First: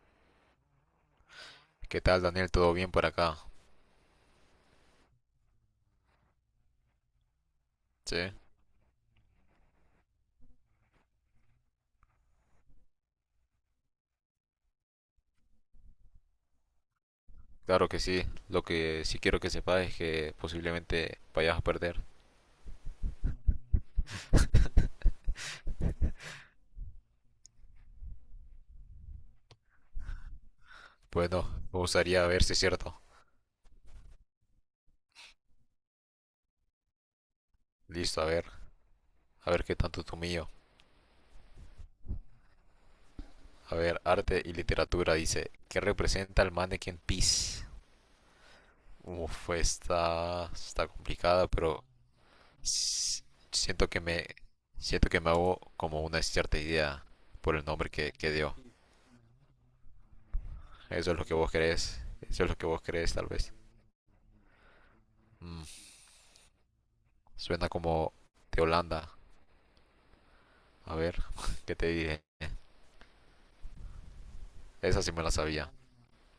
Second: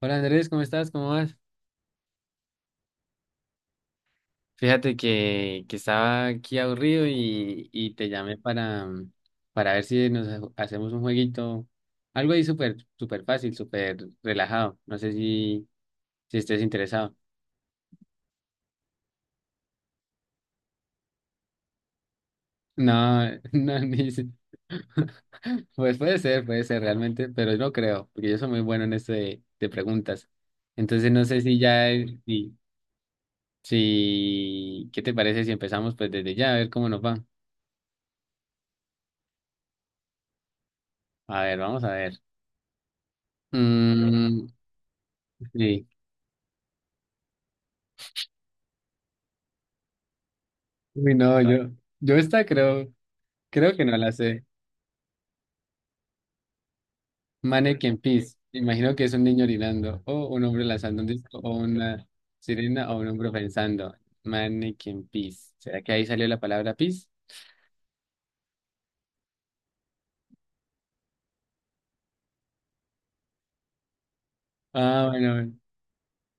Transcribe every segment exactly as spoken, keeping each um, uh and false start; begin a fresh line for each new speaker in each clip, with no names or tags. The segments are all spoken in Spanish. Hola Andrés, ¿cómo estás? ¿Cómo vas?
¿Qué tal, Daniel? ¿Todo bien por acá?
Fíjate que, que estaba aquí aburrido y, y te
Sí,
llamé para, para ver si nos ha- hacemos un jueguito, algo ahí súper súper fácil, súper relajado. No sé si, si estés interesado.
claro que sí. Lo que sí quiero que sepas es que posiblemente vayas a perder.
No, no, ni... si- Pues puede ser, puede ser realmente, pero no creo, porque yo soy muy bueno en esto de, de preguntas. Entonces no sé
Bueno,
si
me
ya,
gustaría ver si
si,
es cierto.
si, ¿qué te parece si empezamos pues desde ya a ver cómo nos va?
Listo, a ver. A ver qué tanto tú mío.
A ver, vamos a ver.
A ver, arte
Mm,
y literatura dice, ¿qué
sí.
representa el Mannequin Peace? Uf, está, está
Uy, no,
complicada,
yo,
pero
yo esta creo,
s-
creo que
siento
no
que
la
me,
sé.
siento que me hago como una cierta idea por el nombre
Mannequin
que, que
Peace.
dio.
Imagino que es un niño orinando, o un hombre lanzando un
Eso es lo que
disco,
vos
o
crees.
una
Eso es lo que vos
sirena, o un
crees, tal
hombre
vez.
pensando. Mannequin Peace.
Mm,
¿Será que ahí salió la palabra peace?
Suena como de Holanda. A ver, ¿qué te dije? Esa
Ah,
sí me la
bueno,
sabía.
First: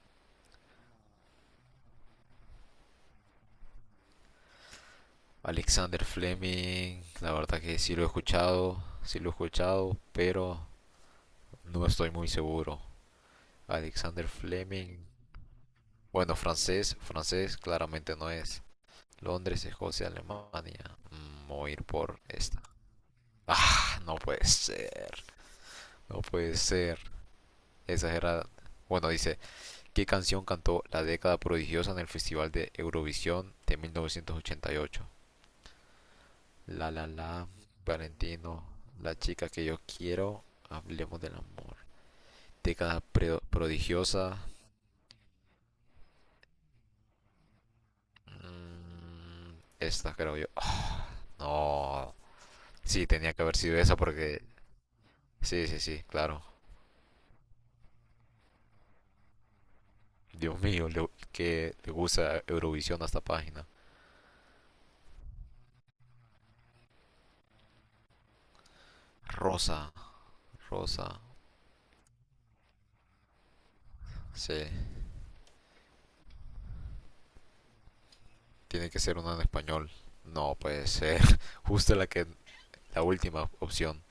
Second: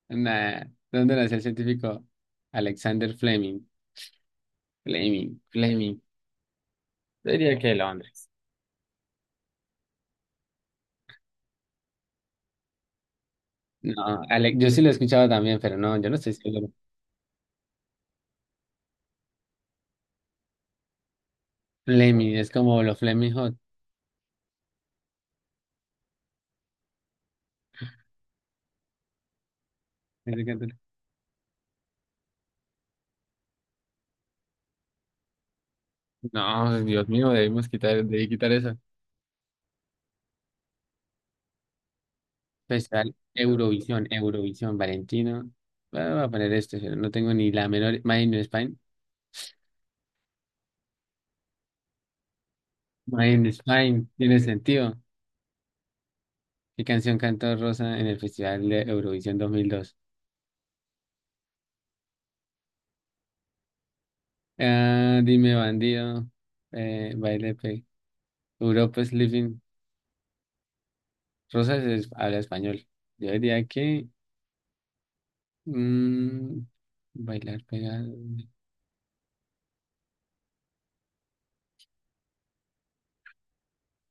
nada. ¿Dónde nació el científico Alexander Fleming? Fleming,
Alexander
Fleming.
Fleming,
Yo
la
diría
verdad
que
que sí lo he
Londres.
escuchado, sí lo he escuchado, pero no estoy muy seguro.
No,
Alexander
Ale- yo sí lo he
Fleming,
escuchado también, pero no, yo no estoy
bueno,
seguro.
francés, francés claramente no es. Londres, Escocia, Alemania. Mm, voy a ir por
Fleming, es
esta.
como los Fleming Hot.
Ah, no puede ser, no puede ser. Esa era, bueno, dice, ¿qué canción cantó La década prodigiosa en el Festival de Eurovisión de mil novecientos ochenta y ocho?
No,
La
Dios
La
mío,
La,
debemos quitar, debí quitar
Valentino,
esa.
La chica que yo quiero, Hablemos del amor. Década
Festival Eurovisión,
prodigiosa.
Eurovisión, Valentino. Ah, voy a poner esto, pero no tengo ni la menor. Mine in Spain.
mm, esta creo yo. Ah, no. Sí, tenía que
Mine in
haber sido esa
Spain, tiene
porque...
sentido.
Sí, sí, sí, claro.
¿Qué canción cantó Rosa en el Festival de Eurovisión dos mil dos?
Dios mío, le- que le gusta Eurovisión a esta página.
Ah, dime, bandido. Eh, baile, pe. Europa is living.
Rosa, Rosa.
Rosa es- habla español. Yo diría que
Sí,
mm, bailar pegado.
tiene que ser una en español. No puede ser. Justo la que La última opción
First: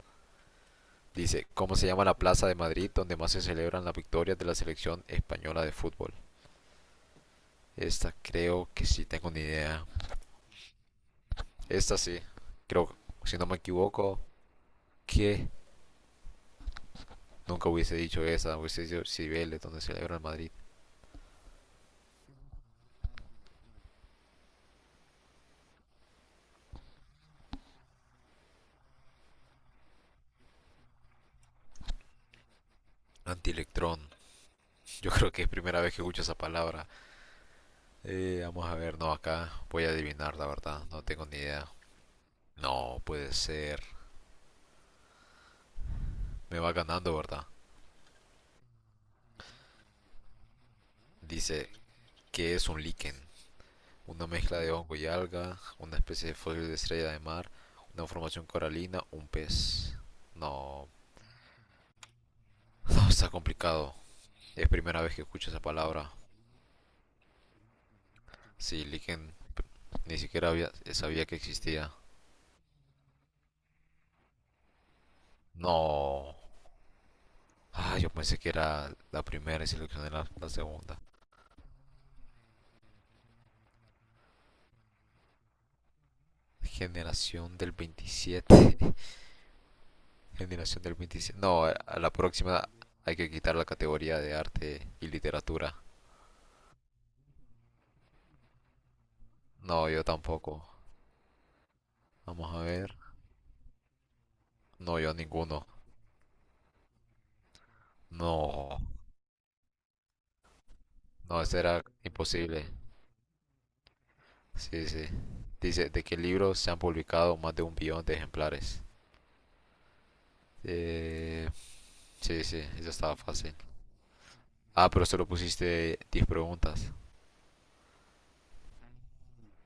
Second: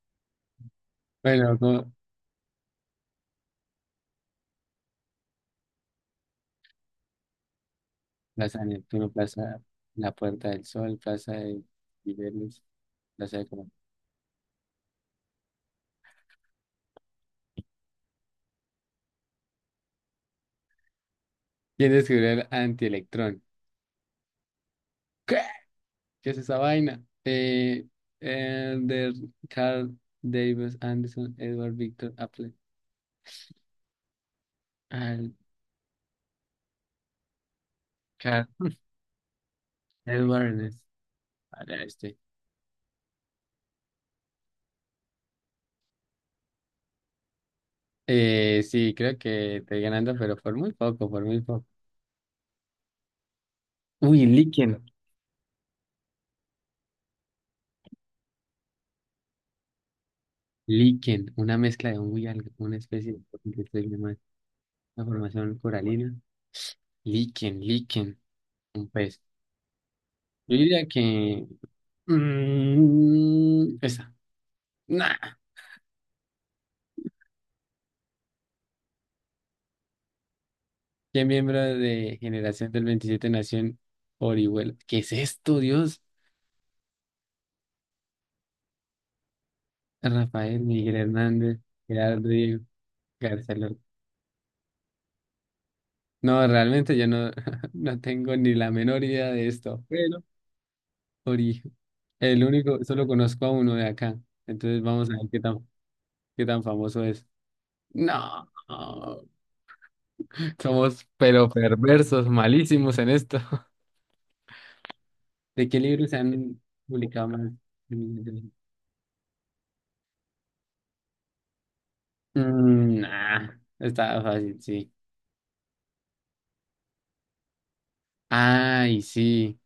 dice,
Bueno,
¿cómo se
no.
llama la plaza de Madrid donde más se celebran las victorias de la selección española de fútbol? Esta
Plaza de
creo que sí
Neptuno,
tengo ni
Plaza
idea.
La Puerta del Sol, Plaza de
Esta sí,
Liberos,
creo, si
Plaza
no
de
me
Colón.
equivoco, que nunca hubiese dicho esa, hubiese dicho Cibeles, donde celebra el Madrid.
¿Quién descubrió el antielectrón? ¿Qué? ¿Qué es esa vaina? Eh, Elder Carl Davis Anderson, Edward Victor Apple,
Antielectrón, yo creo
Al
que es primera vez que escucho esa palabra. Eh,
Carl
vamos a ver, no, acá voy a adivinar,
Edward
la
Ernest.
verdad, no tengo ni idea.
Ahora este.
No, puede ser. Me va ganando, ¿verdad?
Eh, sí, creo que estoy ganando, pero por muy poco, por muy poco.
Dice que es un líquen,
Uy,
una mezcla de
líquen.
hongo y alga, una especie de fósil de estrella de mar, una formación coralina, un pez. No,
Líquen, una mezcla de un y algo, una
no,
especie de de-
está
de- de- de-
complicado.
de- de- de-
Es primera vez que escucho
formación
esa palabra.
coralina. Líquen, líquen,
Sí,
un pez.
Liken ni siquiera
Yo
había-
diría
sabía que
que
existía.
mm, esa. Nah.
No. Ah, yo pensé que era la primera y seleccioné la, la segunda.
¿Qué miembro de Generación del veintisiete nació en Orihuela? ¿Qué es esto, Dios?
Generación del veintisiete,
Rafael
Generación del
Miguel
veintisiete.
Hernández,
No, a la
Gerardo Diego,
próxima hay que
García
quitar la
Lorca.
categoría de arte y literatura.
No, realmente yo no, no tengo ni la menor idea de esto.
No, yo
Pero
tampoco.
Ori, el
Vamos a
único,
ver.
solo conozco a uno de acá. Entonces
No,
vamos
yo
a ver qué
ninguno.
tan, qué tan famoso es. No,
No,
somos
no,
pero
eso era
perversos,
imposible.
malísimos en esto.
Sí, sí.
¿De qué
Dice, ¿de
libros se
qué libros
han
se han
publicado
publicado
más?
más de un billón de ejemplares? Eh, sí, sí, eso
Mm,
estaba fácil.
nah, está fácil,
Ah,
sí.
pero solo pusiste diez preguntas.
Ay, sí.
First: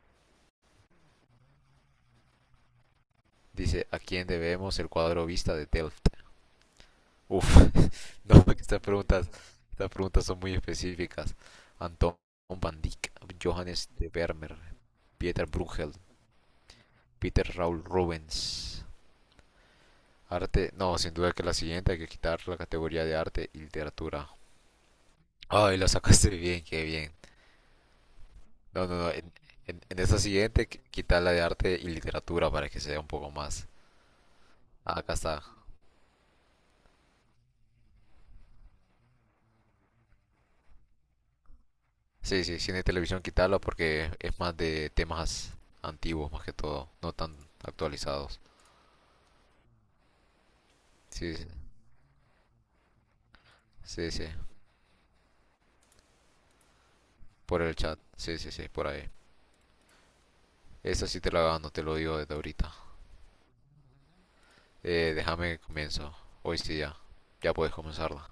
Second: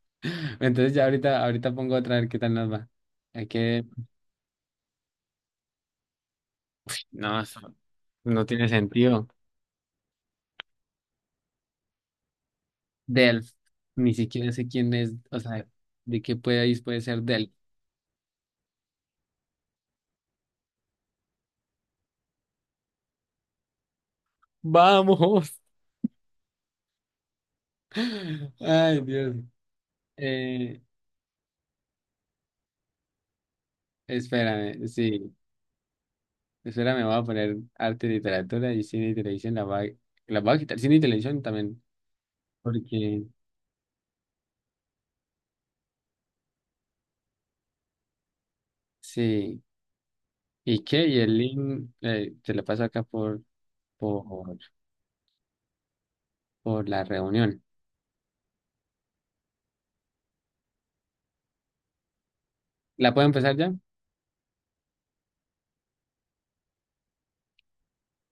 Entonces ya ahorita, ahorita pongo otra a ver qué tal nos va. Hay que...
Dice, ¿a quién debemos el cuadro Vista de Delft?
No,
Uf,
eso
no,
no tiene
estas preguntas,
sentido.
estas preguntas son muy específicas. Anton van Dyck,
Delf.
Johannes de
Ni siquiera
Vermeer,
sé quién es, o
Pieter
sea,
Bruegel,
de qué país puede ser
Peter
Delf.
Raul Rubens. Arte, no, sin duda que la siguiente hay que quitar la categoría de arte y literatura.
¡Vamos!
Ay, lo sacaste bien, qué bien. No, no,
Ay,
no. En,
Dios.
en, en esta siguiente,
Eh,
qu- quita la de arte y literatura para que sea un poco más.
espérame,
Ah, acá
sí.
está.
Espérame, voy a poner arte y literatura y cine y televisión. La va, la voy a quitar. Cine y televisión también.
Sí, sí, cine y televisión,
Porque
quítalo porque es más de temas antiguos, más que todo. No tan actualizados.
sí, ¿y qué? Y el
Sí, sí,
link eh, te lo paso acá por,
sí. Sí,
por, por la reunión.
por el chat. Sí, sí, sí, por ahí. Esa sí te la gano, te lo digo desde ahorita.
¿La puedo empezar ya?
Eh, déjame que comienzo. Hoy sí ya. Ya puedes comenzarla.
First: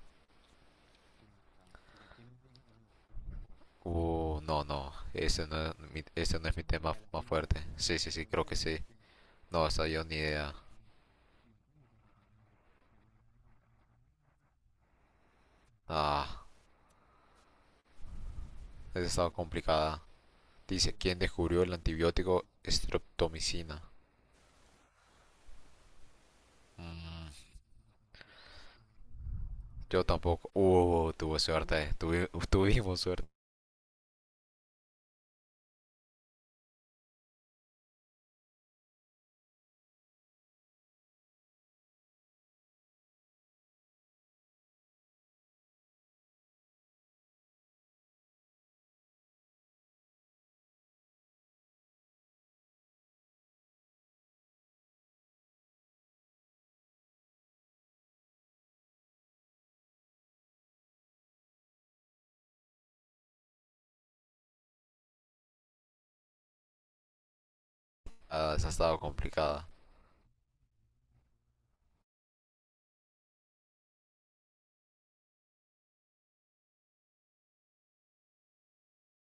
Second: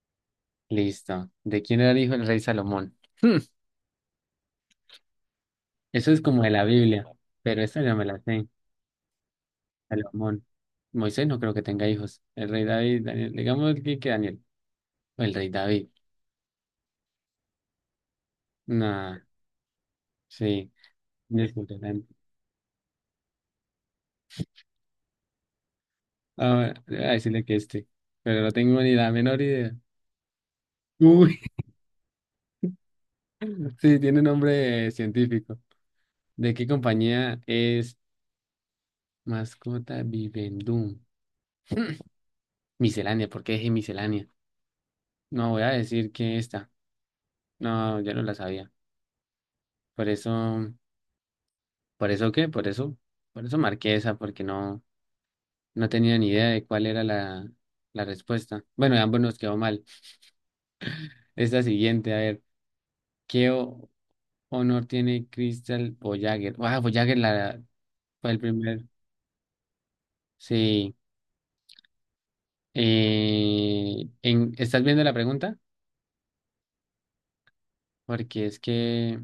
Listo. ¿De quién era el hijo del rey Salomón? Hmm,
Uh, no, no. Ese no es mi,
eso es
ese
como
no
de
es mi
la
tema
Biblia,
más fuerte.
pero esta ya
Sí,
me
sí,
la
sí, creo
sé.
que sí. No, esa yo ni
Salomón.
idea.
Moisés no creo que tenga hijos. El rey David, Daniel. Digamos que, que Daniel. O el rey David.
Ah, esa
Nah,
estaba complicada.
sí.
Dice, ¿quién descubrió el
Disculpen.
antibiótico streptomicina?
Ahora, voy a
Mm,
decirle que este. Pero no tengo ni la menor idea.
yo tampoco. Uh, tuve
Uy,
suerte. Tuvi- tuvimos suerte.
sí, tiene nombre eh, científico. ¿De qué compañía es? Mascota Vivendum. Miscelánea, ¿por qué dije miscelánea? No, voy a decir que esta. No, ya no la sabía. Por eso, ¿por eso qué? Por eso, por eso marqué esa, porque no, no tenía ni idea de cuál era la, la respuesta. Bueno, ambos nos quedó mal. Esta siguiente, a ver, ¿qué o- honor tiene Crystal Voyager? Ah, Voyager la, fue el
Ah, esa
primer.
estaba complicada.
Sí. Eh, en, ¿estás viendo la pregunta? Porque es que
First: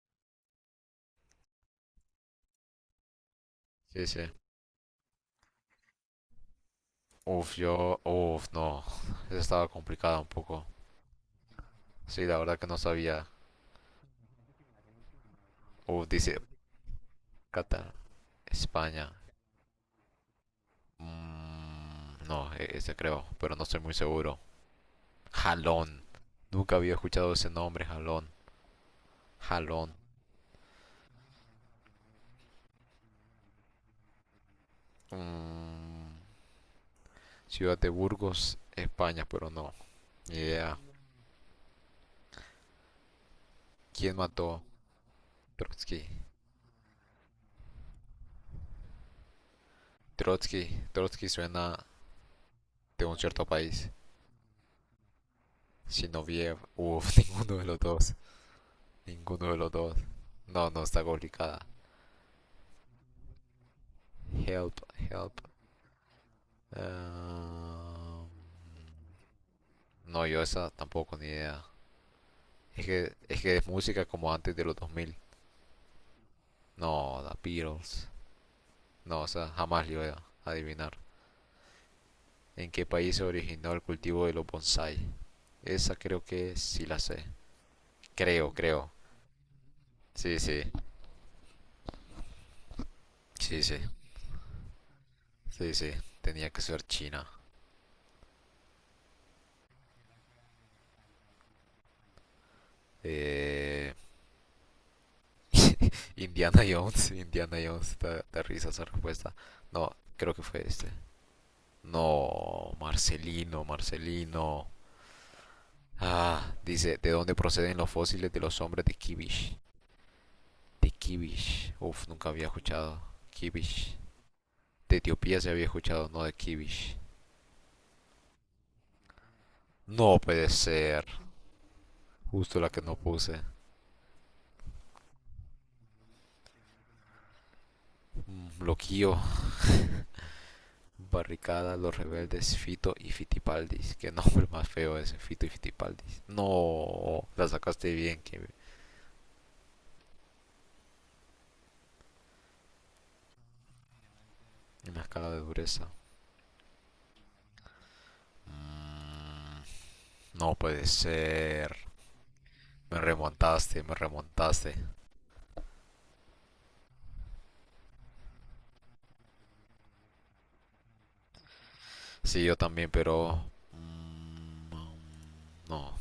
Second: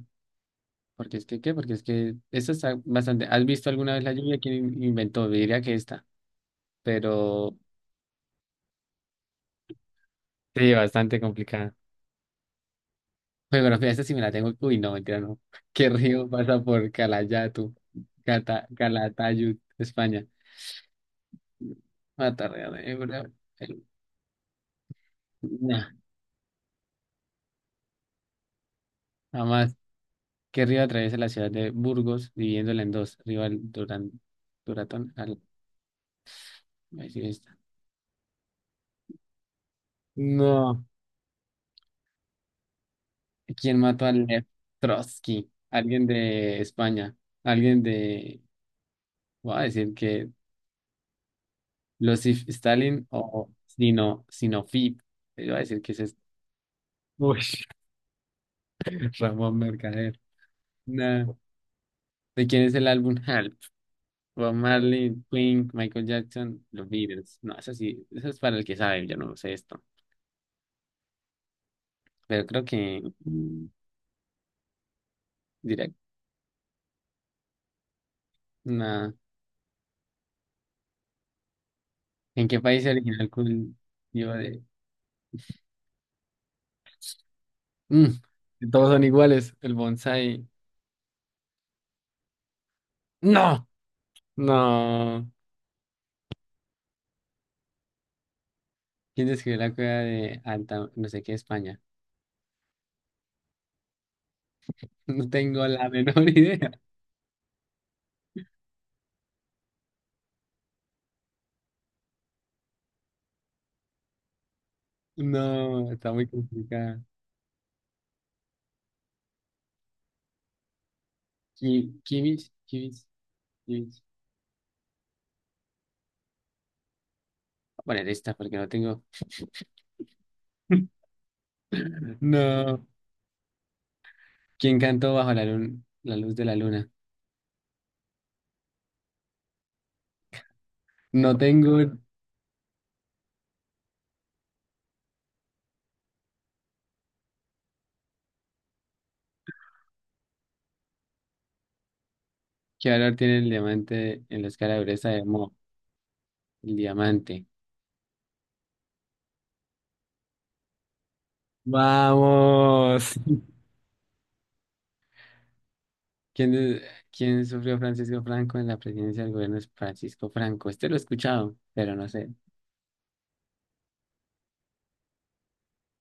Porque es que, ¿qué? Porque es que esta está bastante. ¿Has visto alguna vez
Sí,
la
sí.
lluvia? ¿Quién inventó? Yo diría que esta,
Uf,
pero
yo... Uf, no. Esa estaba complicada un poco.
sí, bastante complicada.
Sí, la verdad que no sabía.
Geografía, esta sí me la tengo. Uy, no, mentira, no. ¿Qué
Uf,
río
dice
pasa por Calayatu,
Qatar,
Cata,
España.
Calatayud, España?
Mm, no,
Matarrea
e-
de
ese
Ebro.
creo, pero no estoy
El-
muy seguro.
nah,
Jalón. Nunca había escuchado ese nombre, jalón.
jamás.
Jalón.
¿Qué río atraviesa la ciudad de Burgos, dividiéndola en dos? Río Al- Duran Duratón, al,
Mm,
ahí sí está.
ciudad de Burgos, España, pero no. Ni idea.
No. ¿Quién mató a
¿Quién
Lev
mató
Trotsky? Alguien
Trotsky?
de España. Alguien de. Voy a decir que.
Trotsky. Trotsky suena
Losif Stalin
de un cierto
o
país.
Sino, Sinofib. Yo voy a decir que ese es.
Sinoviev. Uf,
Uy,
ninguno de los dos. Ninguno de
Ramón
los dos.
Mercader.
No, no, está
No.
complicada.
¿De quién es el álbum Help? Bob
Help,
Marley,
help.
Queen, Michael Jackson, los Beatles. No, eso sí,
Ah,
eso es para el que sabe, yo no sé esto.
no, yo esa tampoco, ni idea.
Pero creo
Es
que
que, es que
mm,
es música como antes de los dos mil.
Direct.
No, The Beatles.
Nah.
No, o sea, jamás le iba a adivinar.
¿En qué
¿En
país
qué
se
país
originó
se
el
originó el cultivo
cultivo
de los
de?
bonsai? Esa creo que sí la sé.
Mm,
Creo,
todos
creo.
son iguales. El
Sí,
bonsai.
sí. Sí,
¡No!
sí.
No,
Sí, sí. Tenía que ser China.
¿quién escribió la cueva de Alta, no sé qué, España?
Eh...
No tengo la menor
Indiana
idea.
Jones. Indiana Jones. Da, da risa esa respuesta. No, creo que fue este. No, Marcelino, Marcelino.
No, está muy
Ah, dice,
complicada.
¿de dónde proceden los fósiles de los hombres de Kibish? De Kibish.
Ki-
Uf, nunca
Kimmich,
había escuchado.
Kimmich,
Kibish.
Kimmich. Voy
De Etiopía se había escuchado, no de Kibish.
a poner esta porque no tengo.
No puede ser. Justo la que
No.
no puse.
¿Quién cantó bajo la luna, la luz de la luna?
Bloqueo.
No
Barricada, los
tengo.
rebeldes, Fito y Fitipaldis. Qué nombre más feo ese, Fito y Fitipaldis. No, la sacaste bien, que
¿Qué valor tiene el diamante en la escala de
me
dureza de
escala de
Mohs?
dureza.
El diamante.
Mm, no puede ser. Me
Vamos.
remontaste, me remontaste.
¿Quién, de- quién sufrió Francisco Franco en la presidencia del gobierno de Francisco Franco? Este lo he escuchado, pero no sé.
Sí, yo también, pero... mm, No,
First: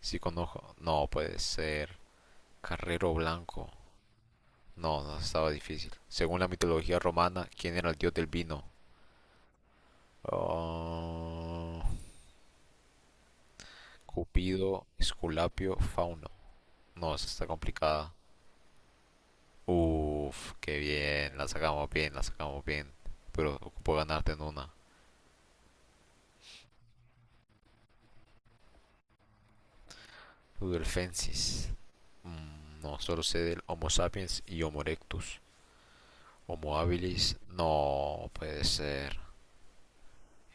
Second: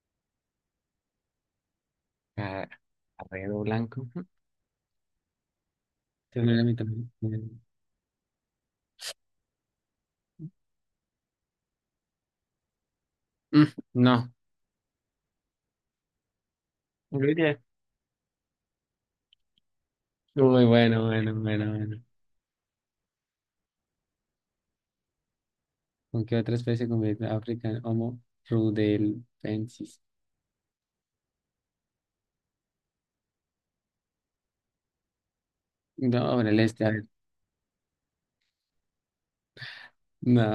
sí conozco. No puede ser.
Ah,
Carrero
arredo
Blanco.
blanco. Ujú.
No, no, estaba difícil. Según la
Tiene la mitad,
mitología romana, ¿quién era el dios del vino? Ah,
mm, no.
Cupido, Esculapio, Fauno. No, esa está
Ruidia.
complicada. Uf,
Uy,
qué
bueno, bueno,
bien, la
bueno,
sacamos
bueno.
bien, la sacamos bien. Pero ocupo ganarte en una.
¿Con qué otra especie convive África? Homo rudelbensis.
Ludelfensis. Mm, no, solo sé del Homo sapiens y Homo erectus.
No, ahora el
Homo
este, a ver.
habilis, no puede ser.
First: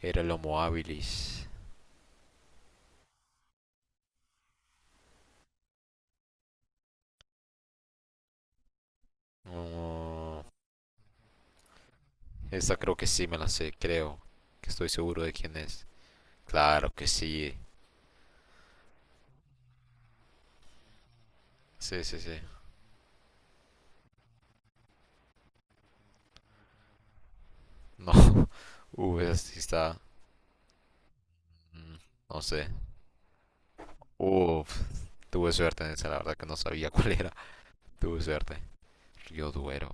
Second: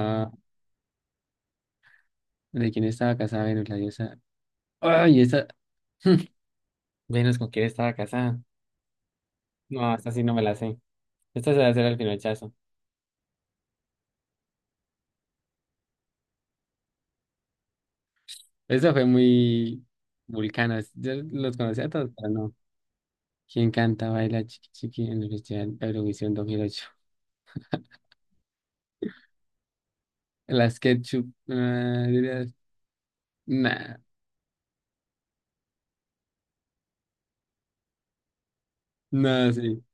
Era el Homo habilis.
¿De quién estaba casada Venus, la diosa? Ay, esa. Venus, ¿con quién estaba casada? No, esta sí no me
No,
la sé. Esta se va a hacer al pinochazo.
esta creo que sí me la sé, creo. Que estoy seguro de quién es. Claro que sí.
Eso fue muy vulcana. Yo los conocía a
Sí,
todos,
sí,
pero
sí.
no. ¿Quién canta, baila, chiqui chiqui en el Festival Eurovisión dos mil ocho?
No. Uh, esa sí está.
Las ketchup.
mm,
Ah,
No
dirías,
sé.
nah,
Uf, tuve suerte en esa, la verdad que no sabía cuál era. Tuve suerte. Río
no, sí.
Duero.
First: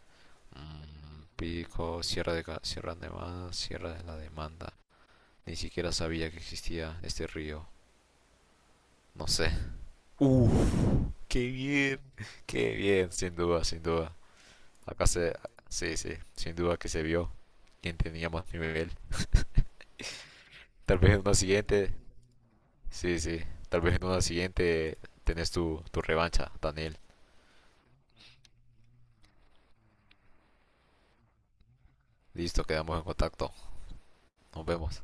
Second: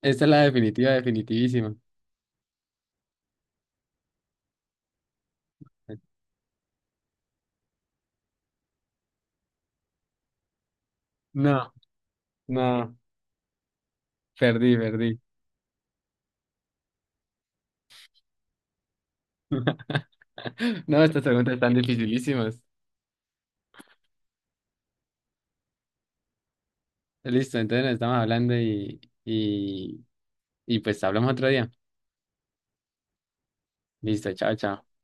Esta es la definitiva,
Mm,
definitivísima.
Pico, Sierra de, Ca- Sierra de Más, Sierra de la Demanda. Ni siquiera sabía que existía este río. No sé. Uf, qué
No,
bien. Qué
no,
bien, sin duda, sin duda.
perdí,
Acá
perdí.
se. Sí, sí, sin duda que se vio quién tenía más nivel. Tal
No,
vez en
estas
una
preguntas están
siguiente
dificilísimas.
Sí, sí. Tal vez en una siguiente tenés tu, tu revancha, Daniel.
Listo, entonces nos estamos hablando y, y, y pues hablamos otro día.
Listo, quedamos en contacto.
Listo, chao,
Nos
chao.
vemos.